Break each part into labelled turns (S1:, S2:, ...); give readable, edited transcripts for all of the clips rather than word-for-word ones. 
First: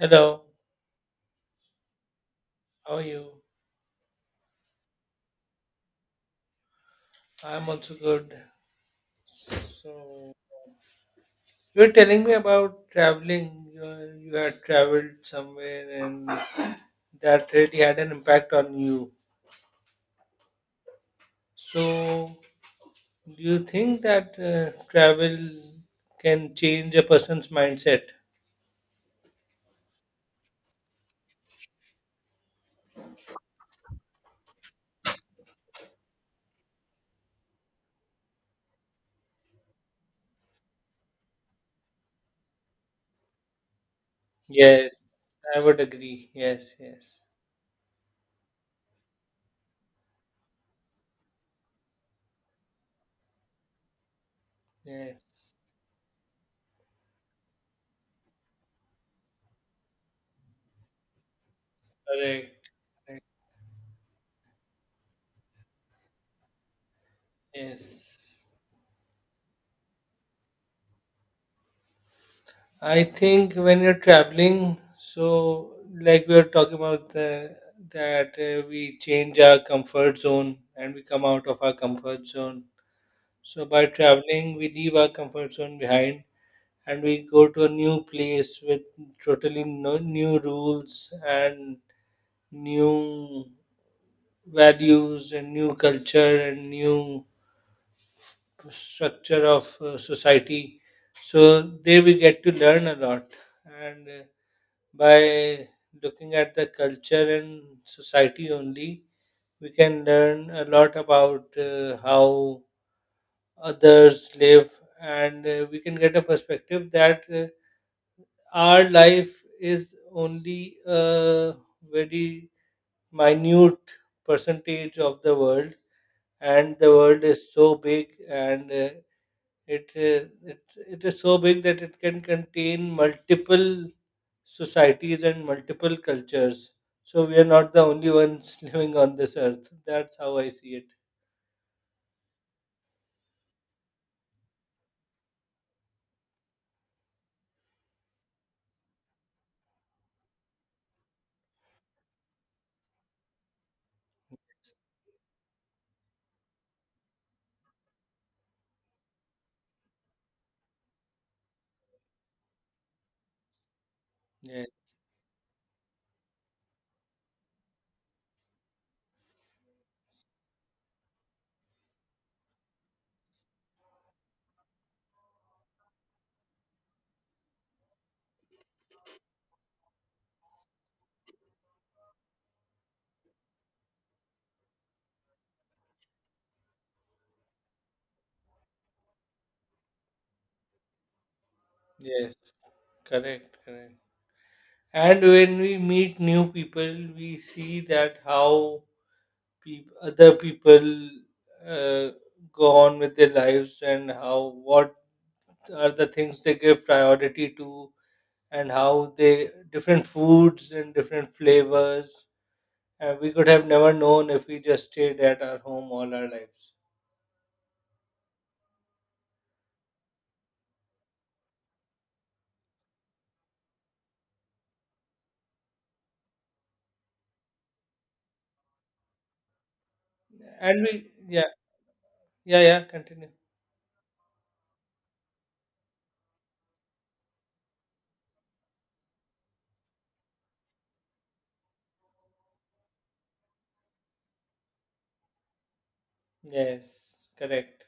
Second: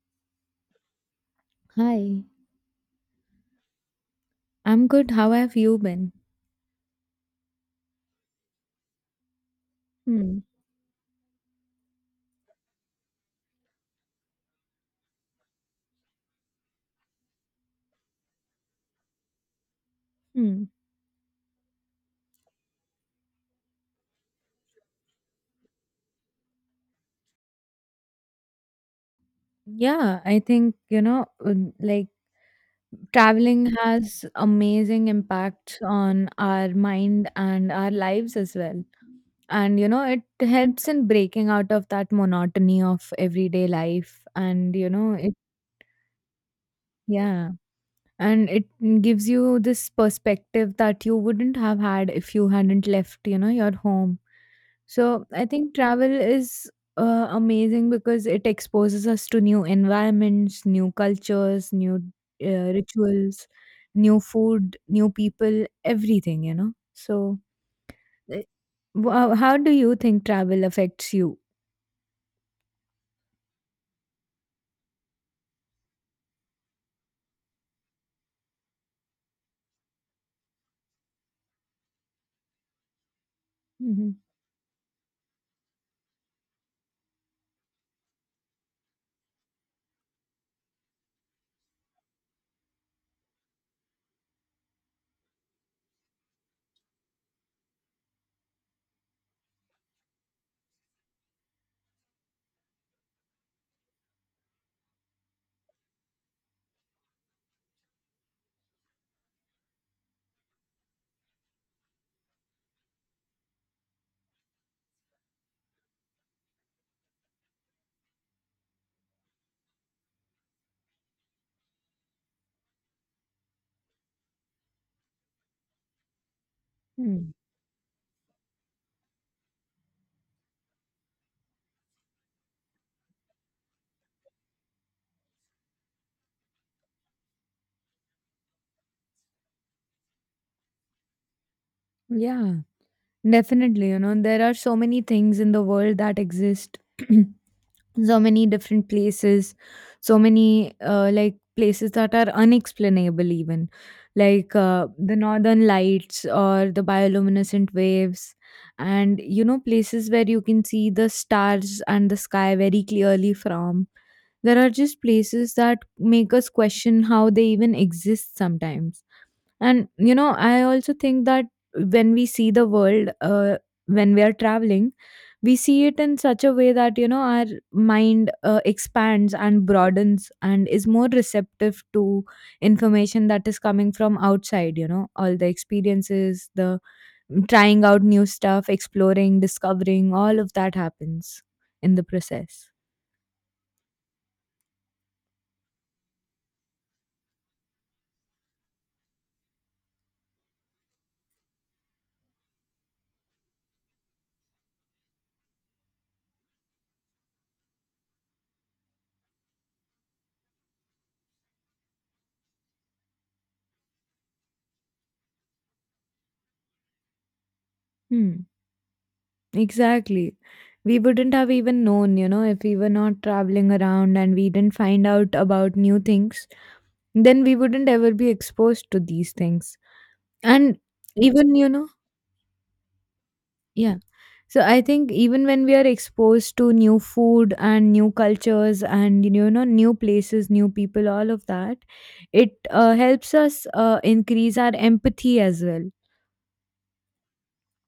S1: Hello,
S2: Hi,
S1: how are you?
S2: I'm good. How have you been?
S1: I'm also good. So,
S2: Hmm.
S1: you were telling me about traveling. You, know, you had traveled somewhere and that really had an impact on you.
S2: Hmm.
S1: So, do you think that travel can change a person's mindset?
S2: Yeah, I think, like traveling has amazing impacts on our mind and our lives as well. And, it helps in breaking out of that monotony of everyday life. And, you know, it,
S1: Yes, I would agree. Yes, yes,
S2: Yeah. And it gives you this perspective that you wouldn't have had if you hadn't left, your home. So I
S1: yes.
S2: think travel is amazing because it exposes us to new environments, new cultures, new uh,
S1: Correct.
S2: rituals, new food, new people, everything. So eh,
S1: Yes.
S2: how do you think travel affects you?
S1: I think when you're traveling, so like we were talking about the, that we change our comfort zone and we come out of our comfort zone. So by
S2: Mhm.
S1: traveling, we leave our comfort zone behind and we go to a new place with totally no, new rules and new values and new culture and new structure of society. So there we get to learn a lot and by looking at the culture and society only, we can learn a lot about how others live, and we can get a perspective that our life is only a very minute percentage of the world, and the world
S2: Hmm.
S1: is so big and uh, It is it it is so big that it can contain multiple societies and multiple cultures. So we are not the only ones living on this earth. That's how I see it.
S2: Yeah, definitely. There are so many things in the world that exist so many different places, so many like places that are unexplainable even, like the northern lights or the bioluminescent waves. And places where you can see the stars and the sky very clearly from. There are
S1: Yes,
S2: just places that make us question how they even exist sometimes. And I also think that when we see the world uh, when we are traveling, we see it in such a way that our mind expands and broadens and is more receptive to information that is coming from outside. All the experiences, the trying out new stuff, exploring, discovering, all of that happens in the
S1: yes,
S2: process.
S1: correct, correct. And when we meet new people, we see that how other people uh, go on with their lives and how what are the things they give priority to and how they different foods and different flavors and we could have never known if we just stayed at our home all our lives
S2: Hmm. Exactly, we wouldn't have even known if we were not traveling around and we didn't find out about new things, then we wouldn't ever be exposed to these things. And
S1: and we yeah,
S2: even you know
S1: yeah, yeah, continue.
S2: Yeah. So I think even when we are exposed to new food and new cultures and new places, new people, all of that, it helps us increase our empathy as well.
S1: Yes, correct.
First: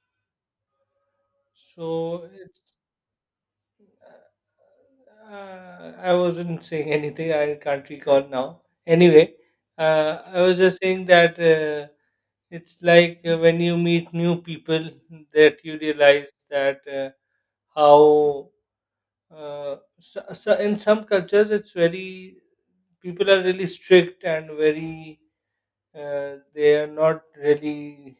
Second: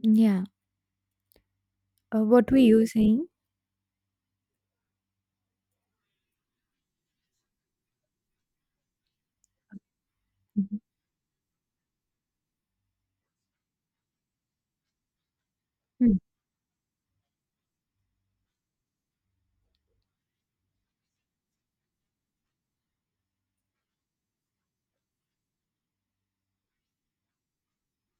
S2: Yeah.
S1: So
S2: What were
S1: it's
S2: you saying?
S1: I wasn't saying anything, I can't recall now anyway. I was just
S2: Mhm.
S1: saying that it's like when you meet new people that you realize that how So in some cultures, it's very, people are really strict and very, they are not really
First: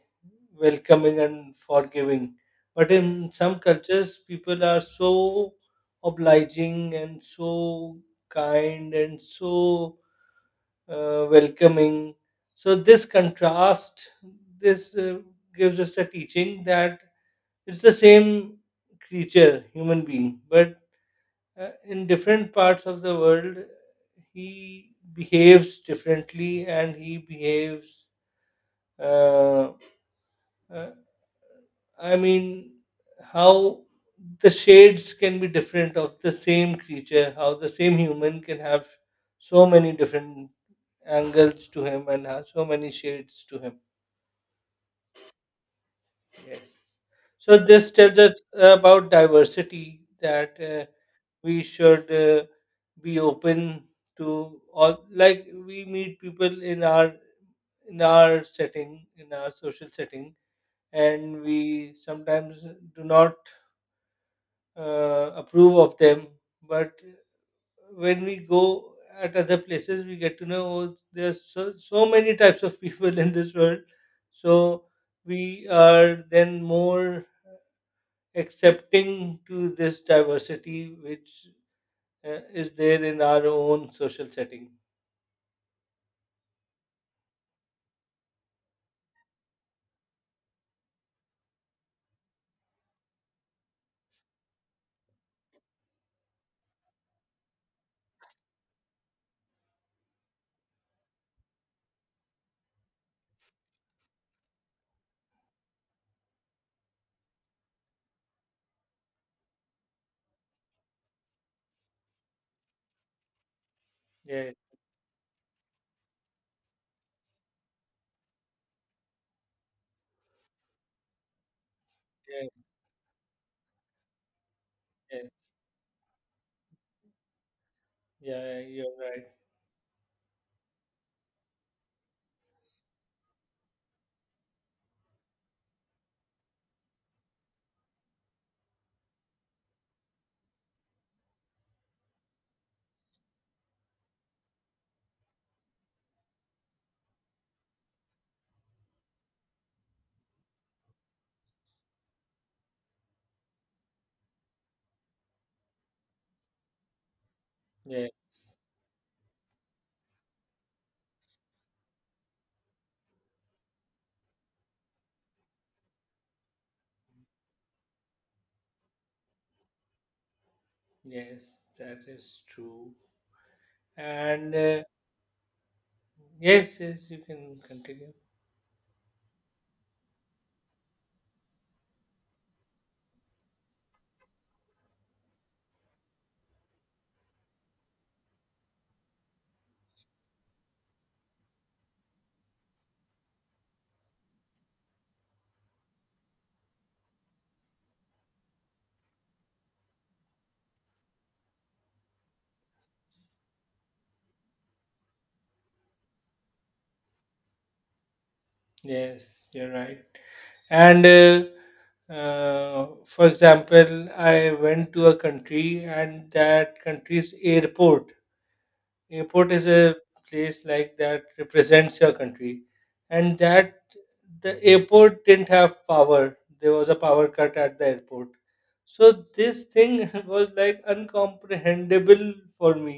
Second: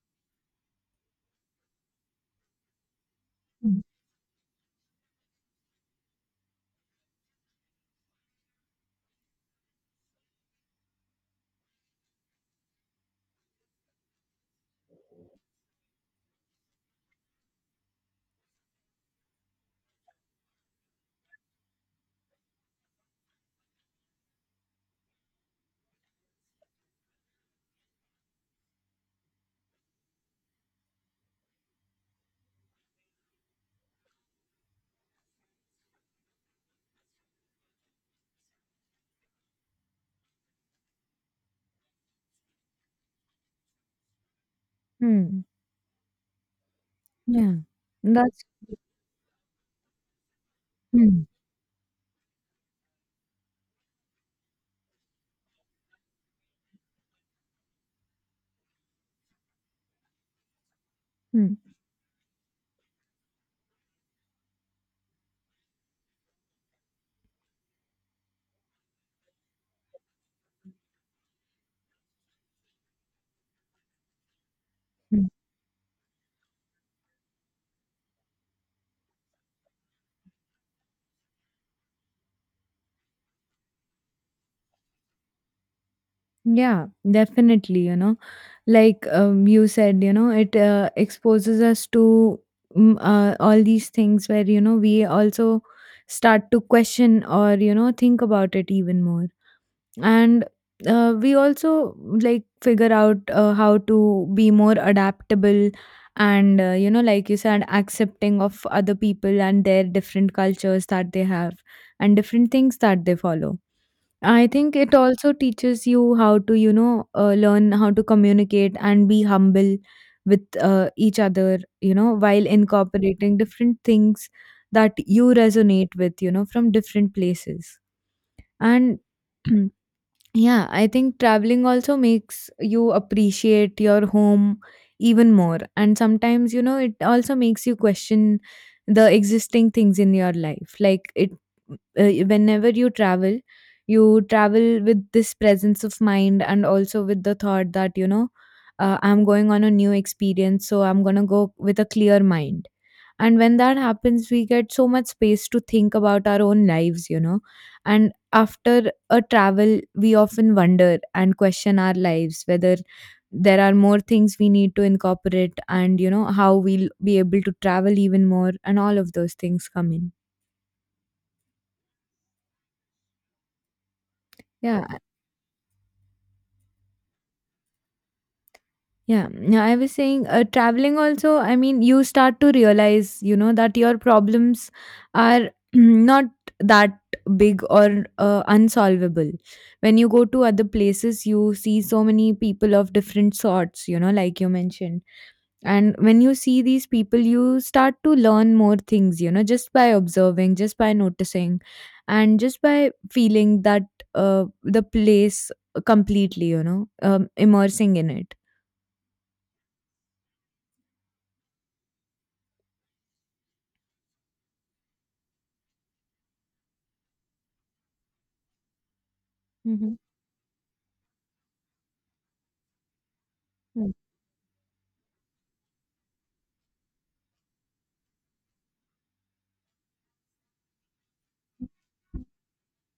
S1: welcoming and forgiving. But in some
S2: Hmm.
S1: cultures, people are so obliging and so kind and so welcoming. So this contrast, this gives us a teaching that it's the same creature, human being, but in different parts of the world, he behaves differently and he behaves. Uh, uh, I mean, how the shades can be different of the same creature, how the same human can have so many different angles to him and have so many shades to him.
S2: Hmm.
S1: Yes.
S2: Yeah.
S1: So, this tells us
S2: That's.
S1: about diversity. That
S2: Hmm.
S1: we should be open to all, like we meet people in our, in our setting, in our social setting, and
S2: Hmm.
S1: we sometimes do not approve of them, but when we go at other places we get to know, oh, there's so, so many types of people in this world, so we are then more accepting to this diversity which is there in our own social setting.
S2: Yeah, definitely. Like you said, it exposes us to all these things where, we also start to question or, think about it even more. And we also, like, figure out how to be more adaptable and, like you said, accepting of other people and their different cultures that they have and different things that they follow. I
S1: Yes,
S2: think it also teaches you how to, learn how to communicate and be humble with each other, while
S1: yes,
S2: incorporating different things that you
S1: yes.
S2: resonate with, from different places.
S1: Yeah, you're
S2: And
S1: right.
S2: yeah, I think traveling also makes you appreciate your home even more. And sometimes, it also makes you question the existing things in your life. Like, it whenever you travel with this presence of mind and also with the thought that, I'm going on a new experience, so I'm going to go with a clear mind. And when that happens, we get so much space to think about our own lives.
S1: Yeah,
S2: And after a travel, we often wonder and question our lives whether there are more things we need to incorporate and, how we'll be able to travel even more, and all of those things come in.
S1: yes, that is true. And
S2: Yeah,
S1: yes, yes, you can continue.
S2: yeah, yeah, I was saying, traveling also, I mean, you start to realize, that your problems are not that big or unsolvable. When you go to other places, you see so many people of different sorts, like you mentioned. And when you see these people, you start to learn more things, just by observing, just by noticing, and just by feeling that the place completely, immersing in it.
S1: Yes, you're right. And for example, I went to a country, and that country's airport, is a
S2: Mm-hmm.
S1: place like that represents your country, and that the airport didn't have power, there was a power cut at the airport. So this thing was like uncomprehendable for me,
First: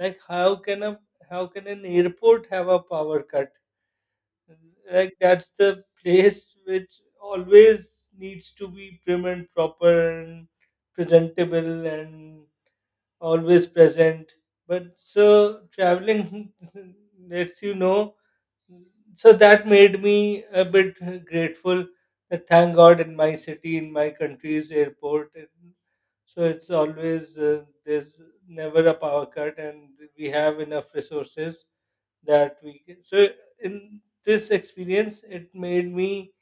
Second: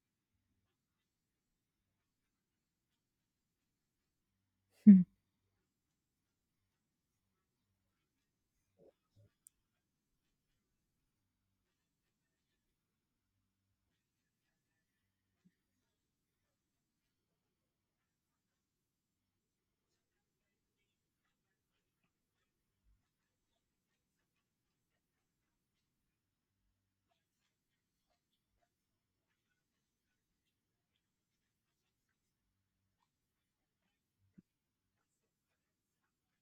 S1: like how can a, how can an airport have a power cut?
S2: Mhm.
S1: Like that's the place which always needs to be prim and proper and presentable and always present. But so traveling lets you know. So that made me a bit grateful that thank God in my city, in my country's airport. And so it's always, there's never a power cut and we have enough resources that we can. So in this experience, it made me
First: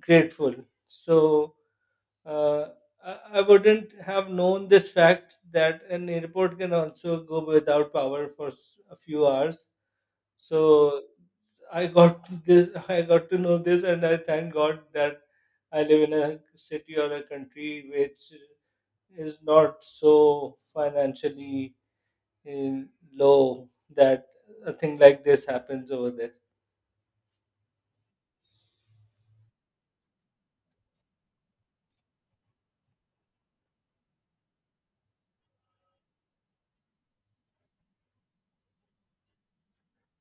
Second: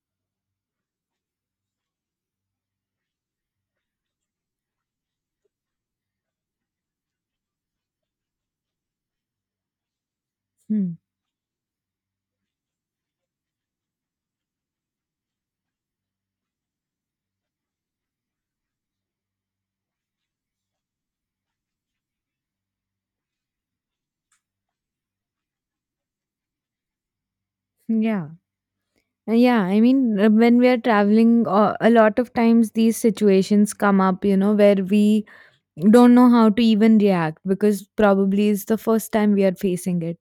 S1: grateful. So uh, I wouldn't have known this fact that an airport can also go without power for a few hours.
S2: Mhm.
S1: So I got this. I got to know this, and I thank God that I live in a city or a country which is not so financially eh, low that a thing like this happens over there.
S2: Yeah. Yeah. I mean, when we are traveling, a lot of times these situations come up, where we don't know how to even react because probably it's the first time we are facing it.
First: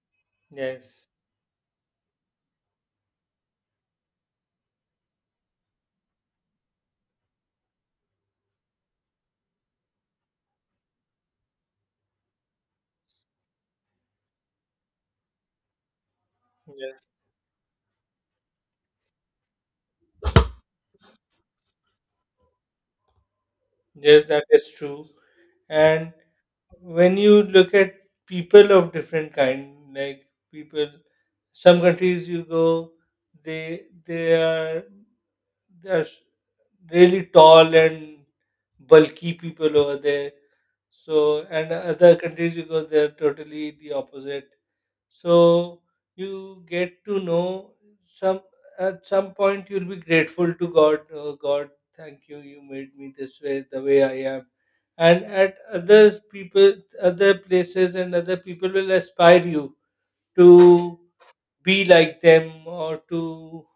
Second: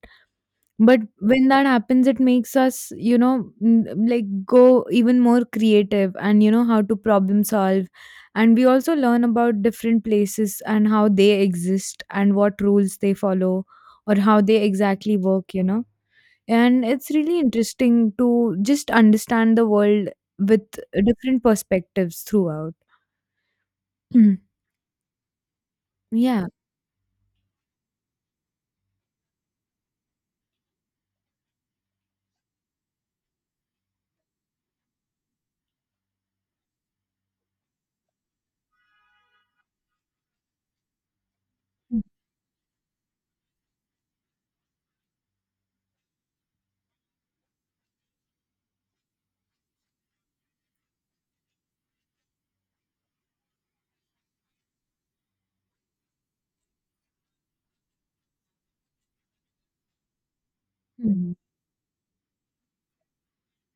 S2: But
S1: Yes.
S2: when that happens, it makes us, like, go even more creative and, how to problem solve. And we also learn about different places and how they exist and what rules they follow or how they exactly work. And
S1: Yeah.
S2: it's really interesting to just understand the world with different perspectives throughout.
S1: Yes,
S2: Mm.
S1: that is true. And
S2: Yeah.
S1: when you look at people of different kind, like people, some countries you go, they are, they are really tall and bulky people over there, so, and
S2: Mm.
S1: other countries you go they're totally the opposite. So you get to know some, at some point you'll be grateful to God. Oh God, thank you. You made me this way, the way I am. And at other people, other places, and other people will aspire you to
S2: Hmm.
S1: be like them, or to,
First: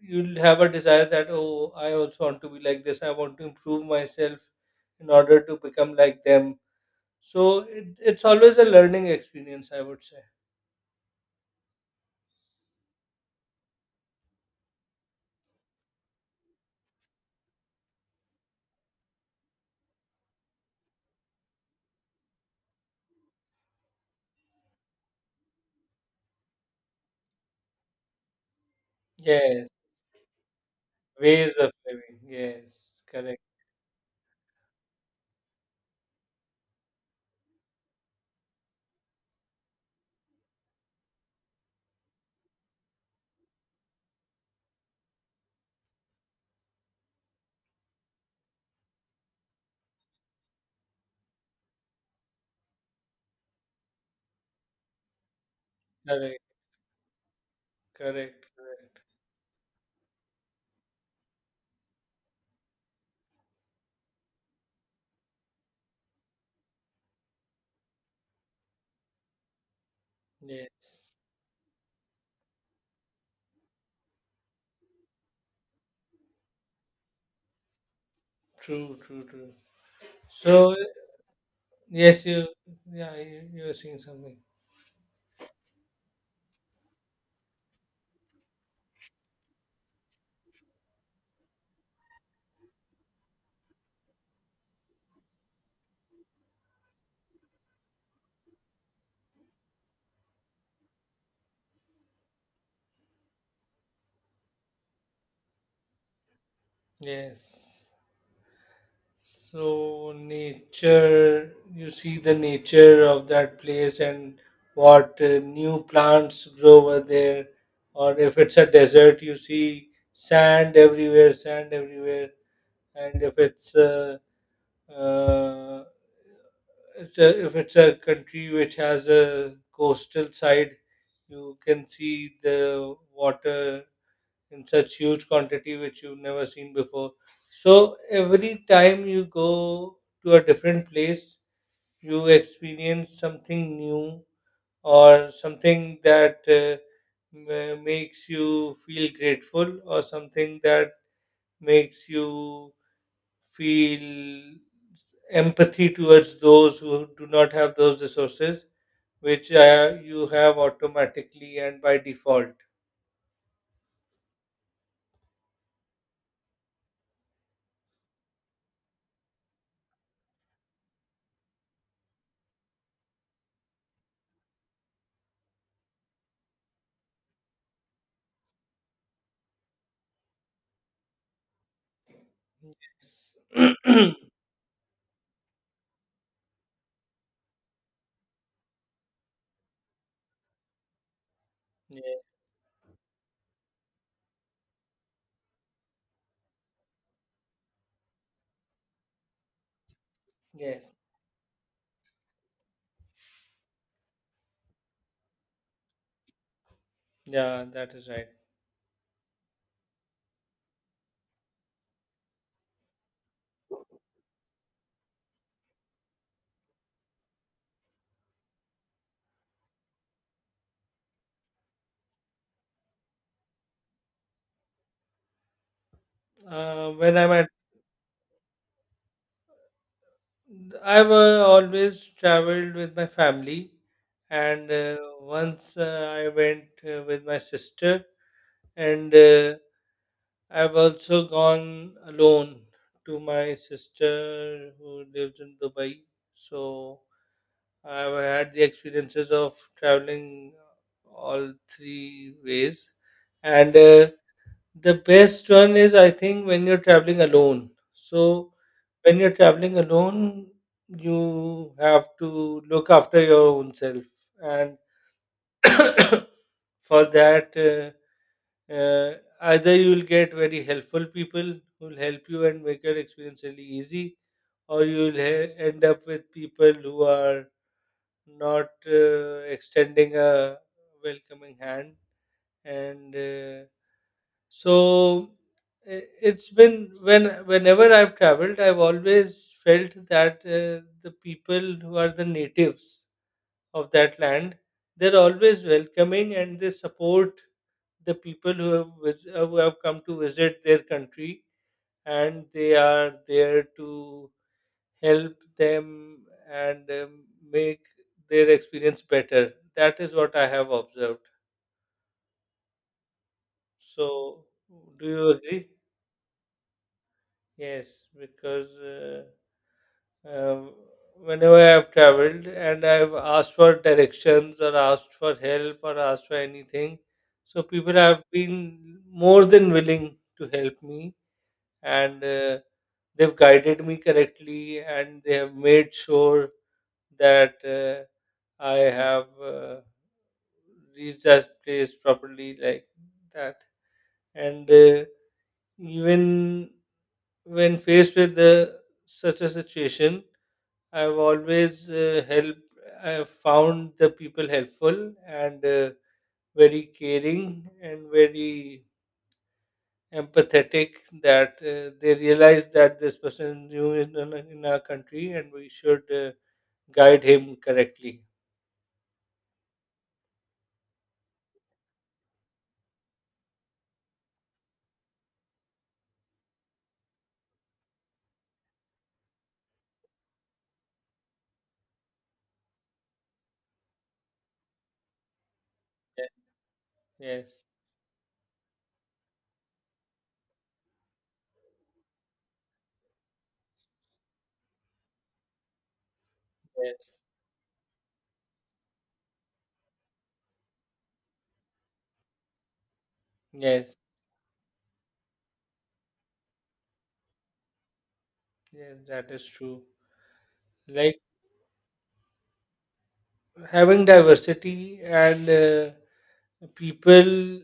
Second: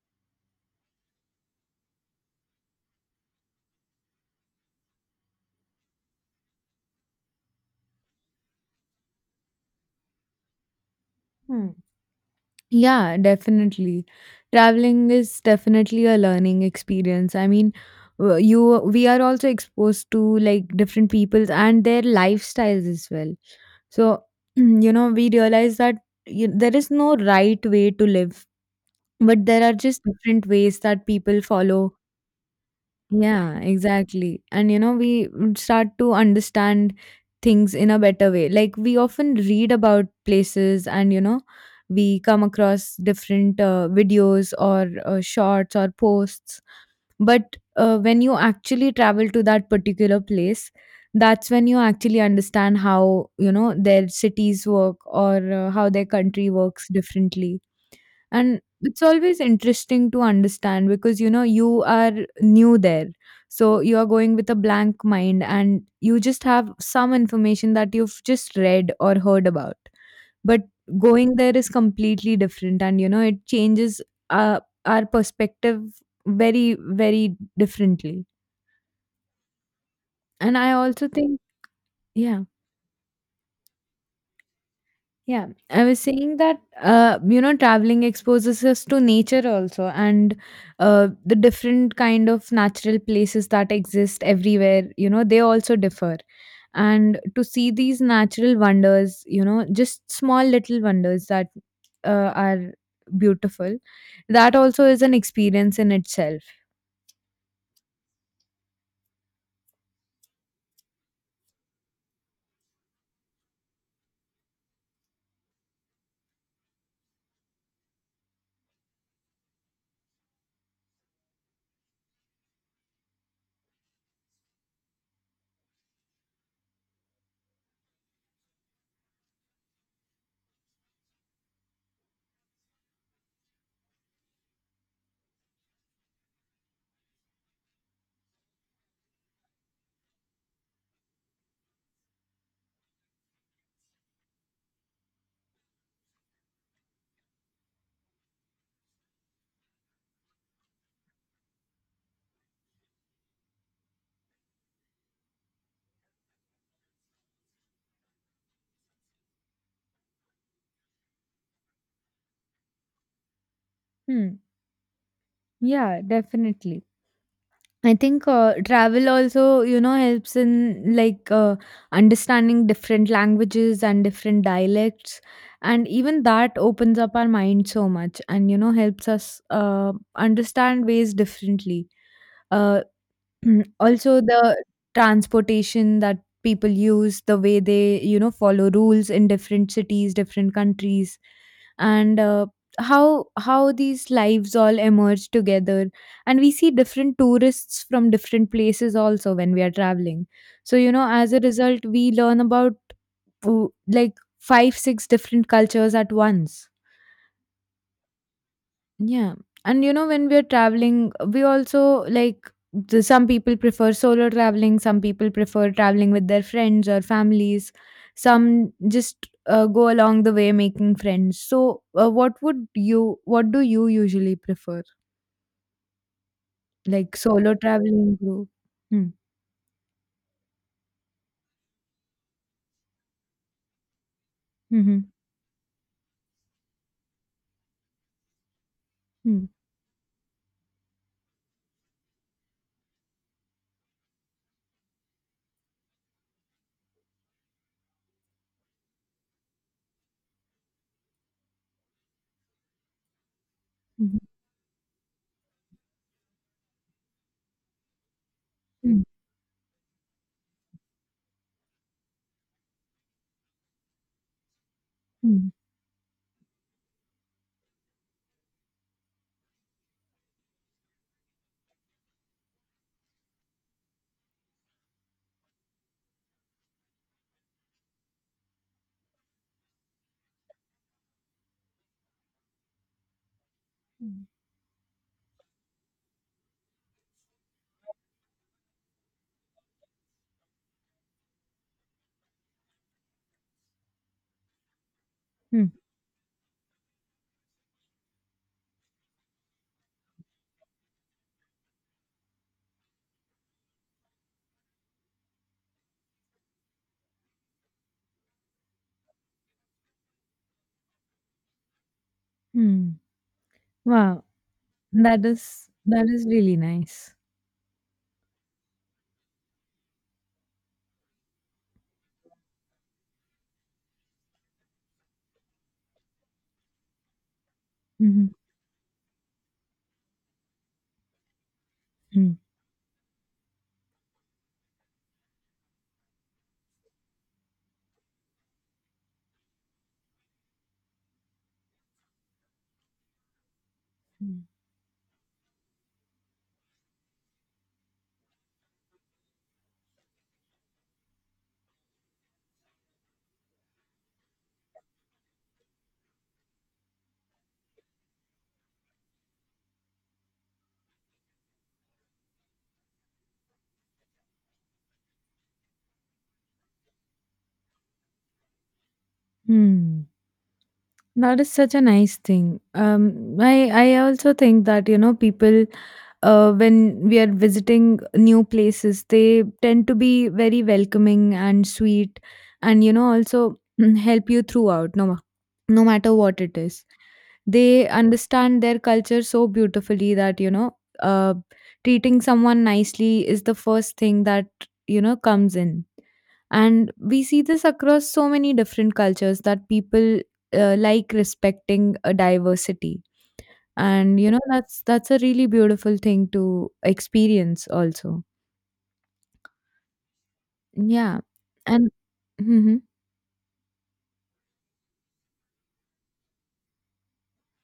S1: you'll have a desire that oh, I also want to be like this, I want to improve myself in order to become like them. So it's always a learning experience, I would say.
S2: Hmm. Yeah, definitely. Traveling is definitely a learning experience. I mean, w- you we are also exposed to, like, different peoples and their lifestyles as well. So, we realize there is no right way to live, but there
S1: Yes.
S2: are just different ways that people
S1: Ways of
S2: follow.
S1: living. Yes, correct,
S2: Yeah, exactly. And we start to understand things in a better way. Like, we often read about places, and we come across different videos or shorts or posts. But when you actually travel to that particular place, that's when you actually understand how, their cities work, or how their
S1: correct,
S2: country works differently.
S1: correct,
S2: And
S1: correct.
S2: it's always interesting to understand because, you are new there. So you are going with a blank mind, and you just have some information that you've just read or heard about. But
S1: Yes,
S2: going there is completely different, and it changes uh, our perspective very, very differently.
S1: true, true, true.
S2: And I
S1: So
S2: also think.
S1: yes,
S2: Yeah.
S1: you, yeah, you were saying something.
S2: Yeah, I was saying that, traveling exposes us to nature also, and the different kind of natural places that exist everywhere. They also differ, and to see these natural wonders, just small little wonders that are beautiful. That also is an experience in itself.
S1: Yes. So nature, you see the nature of that place and what new plants grow over there, or if it's a desert, you see sand everywhere, and if it's Uh, if it's a country which has a coastal side, you can see the water in such huge quantity which you've never seen before. So every time you go to a different place, you experience something new or something that makes you feel grateful or something that makes you feel empathy towards those who do not have those resources, which you have automatically and by default.
S2: Hmm. Yeah, definitely. I think travel also, helps in, like, understanding different languages and different dialects. And even that opens up our mind so much and, helps us understand ways differently. Uh,
S1: Yes.
S2: Mhm.
S1: Yeah.
S2: Also, the transportation that people use, the way they, follow rules in different cities, different countries, and how these lives all emerge together. And we see different tourists from different places also when we are traveling. So,
S1: Yes.
S2: as a result, we learn about, oh, like, five, six different cultures at once.
S1: Yeah, that is right.
S2: Yeah. And when we're traveling, we also like the, some people prefer solo traveling, some people prefer traveling with their friends or families, some just go along the way making friends. So, what do you usually prefer?
S1: When
S2: Like
S1: I'm at,
S2: solo traveling group? Hmm.
S1: I've always traveled with my family, and uh,
S2: Mm-hmm.
S1: once uh, I went with my sister, and
S2: Hmm.
S1: I've also gone alone to my sister who lives in Dubai. So I've had the experiences of traveling all three ways. And
S2: Mhm.
S1: the best one is, I think, when you're traveling alone. So
S2: Hmm.
S1: when you're traveling alone, you have to look after your own self. And
S2: Hmm.
S1: for that, uh, either you will get very helpful people who will help you and make your experience really easy, or you will end up with people who are not extending a welcoming hand. And
S2: Hmm.
S1: so it's been when, whenever I've traveled, I've always felt that the people who are the natives of that land, they're always
S2: Hmm.
S1: welcoming and they support the people who have, who have come to visit their country, and they are there to help them and make their experience better. That is what I have observed.
S2: Hmm. Wow.
S1: So, do you agree?
S2: That is really nice.
S1: Yes, because Um, whenever I have traveled and I've asked for directions or asked for help or asked for anything, so people have
S2: Mm-hmm.
S1: been more than willing to help me, and
S2: Hmm.
S1: they've guided me correctly and they have made sure that I have reached that place properly, like that.
S2: Hmm.
S1: And even when faced with such a situation, I've always helped. I've found the people helpful and very caring and very empathetic. That they realize that this person is new in our country and we should guide him correctly.
S2: Hmm. That is such a nice thing. I also think that, people, when we are visiting new places, they tend to be very welcoming and sweet, and also help you throughout, no matter
S1: Ye-
S2: what it is.
S1: Yes,
S2: They understand their culture so beautifully that, treating someone nicely is the first thing that comes in, and
S1: yes,
S2: we see this across so many different cultures, that people like respecting a diversity.
S1: yes,
S2: And that's a really beautiful thing to experience also.
S1: yes. That is true. Like
S2: Yeah. And mm-hmm.
S1: having diversity and people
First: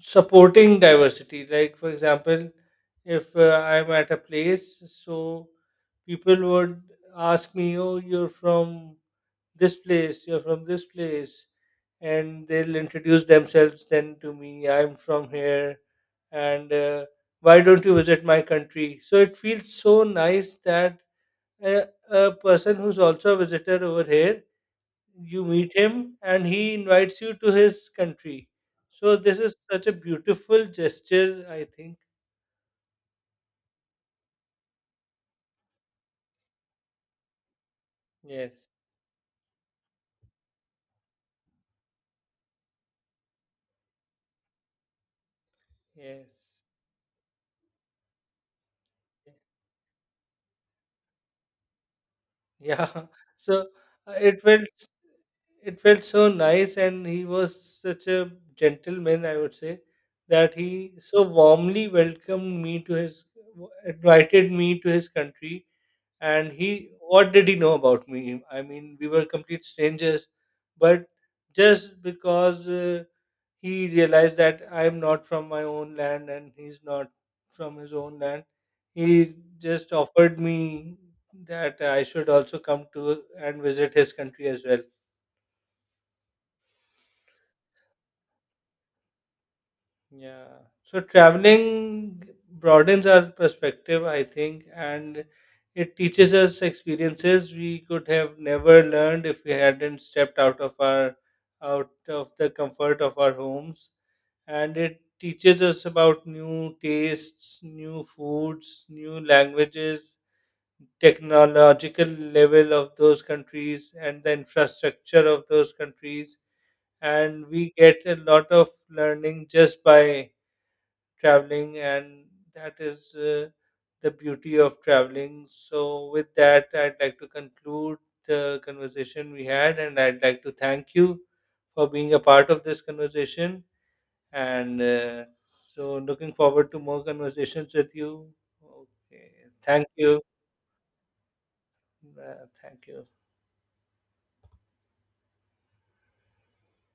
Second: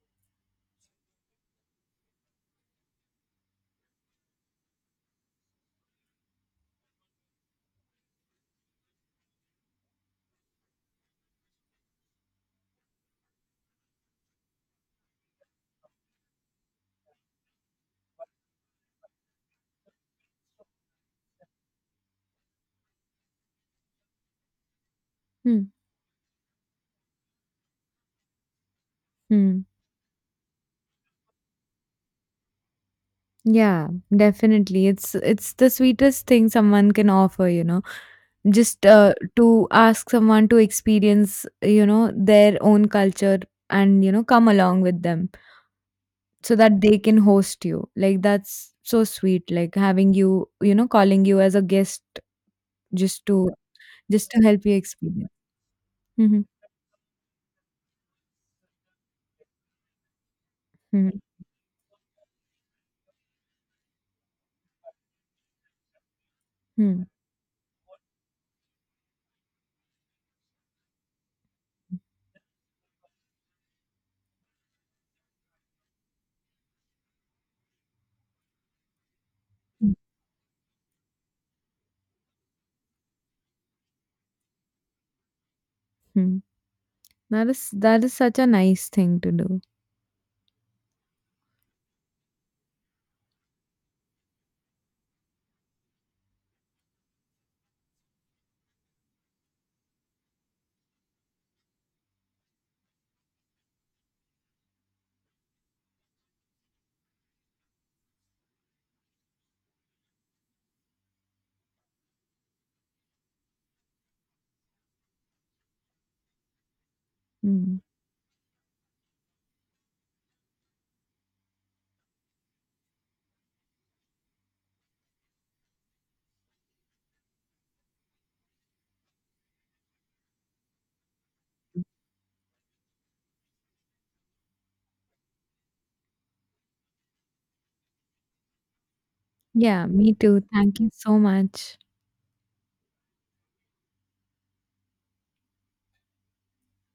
S1: supporting diversity. Like, for example, if I'm at a place, so people would ask me, oh, you're from this place, you're from this place. And they'll introduce themselves then to me, I'm from here. And why don't you visit my country? So it feels so nice that a person who's also a visitor over here, you
S2: Hmm.
S1: meet him and he invites you to his country. So this is
S2: Hmm.
S1: such a beautiful gesture, I think.
S2: Yeah, definitely, it's the sweetest thing someone can offer.
S1: Yes,
S2: Just to ask someone to experience, their own culture, and come along with them, so
S1: yes,
S2: that they can host you. Like, that's so sweet, like having you, you know calling you as a guest,
S1: yeah.
S2: just to
S1: So uh,
S2: just
S1: it
S2: to
S1: felt
S2: help you
S1: s-
S2: experience.
S1: it felt so
S2: Mhm.
S1: nice, and he was such a gentleman, I would say, that he
S2: Mhm.
S1: so warmly welcomed me to his, invited me to his country. And he,
S2: Mhm.
S1: what did he know about me? I mean, we were complete strangers, but just because. He realized that I am not from my own land and he's not from his own land. He just
S2: Mm.
S1: offered me that I should also come to and visit his country as well.
S2: Mhm. That is, that is such a nice thing to do.
S1: Yeah. So traveling broadens our perspective, I think, and it teaches us experiences we could have never learned if we hadn't stepped out of our, out of the comfort of our homes. And it teaches us about new tastes, new foods, new languages, technological level of those countries and the infrastructure of those countries. And we
S2: Mm.
S1: get a lot of learning just by traveling, and that is the beauty of traveling. So with that, I'd like to conclude the conversation we had, and I'd like to thank you for being a part of this conversation. And so looking forward to more conversations with you. Okay, thank
S2: Yeah, me
S1: you.
S2: too. Thank you so much.
S1: Thank you.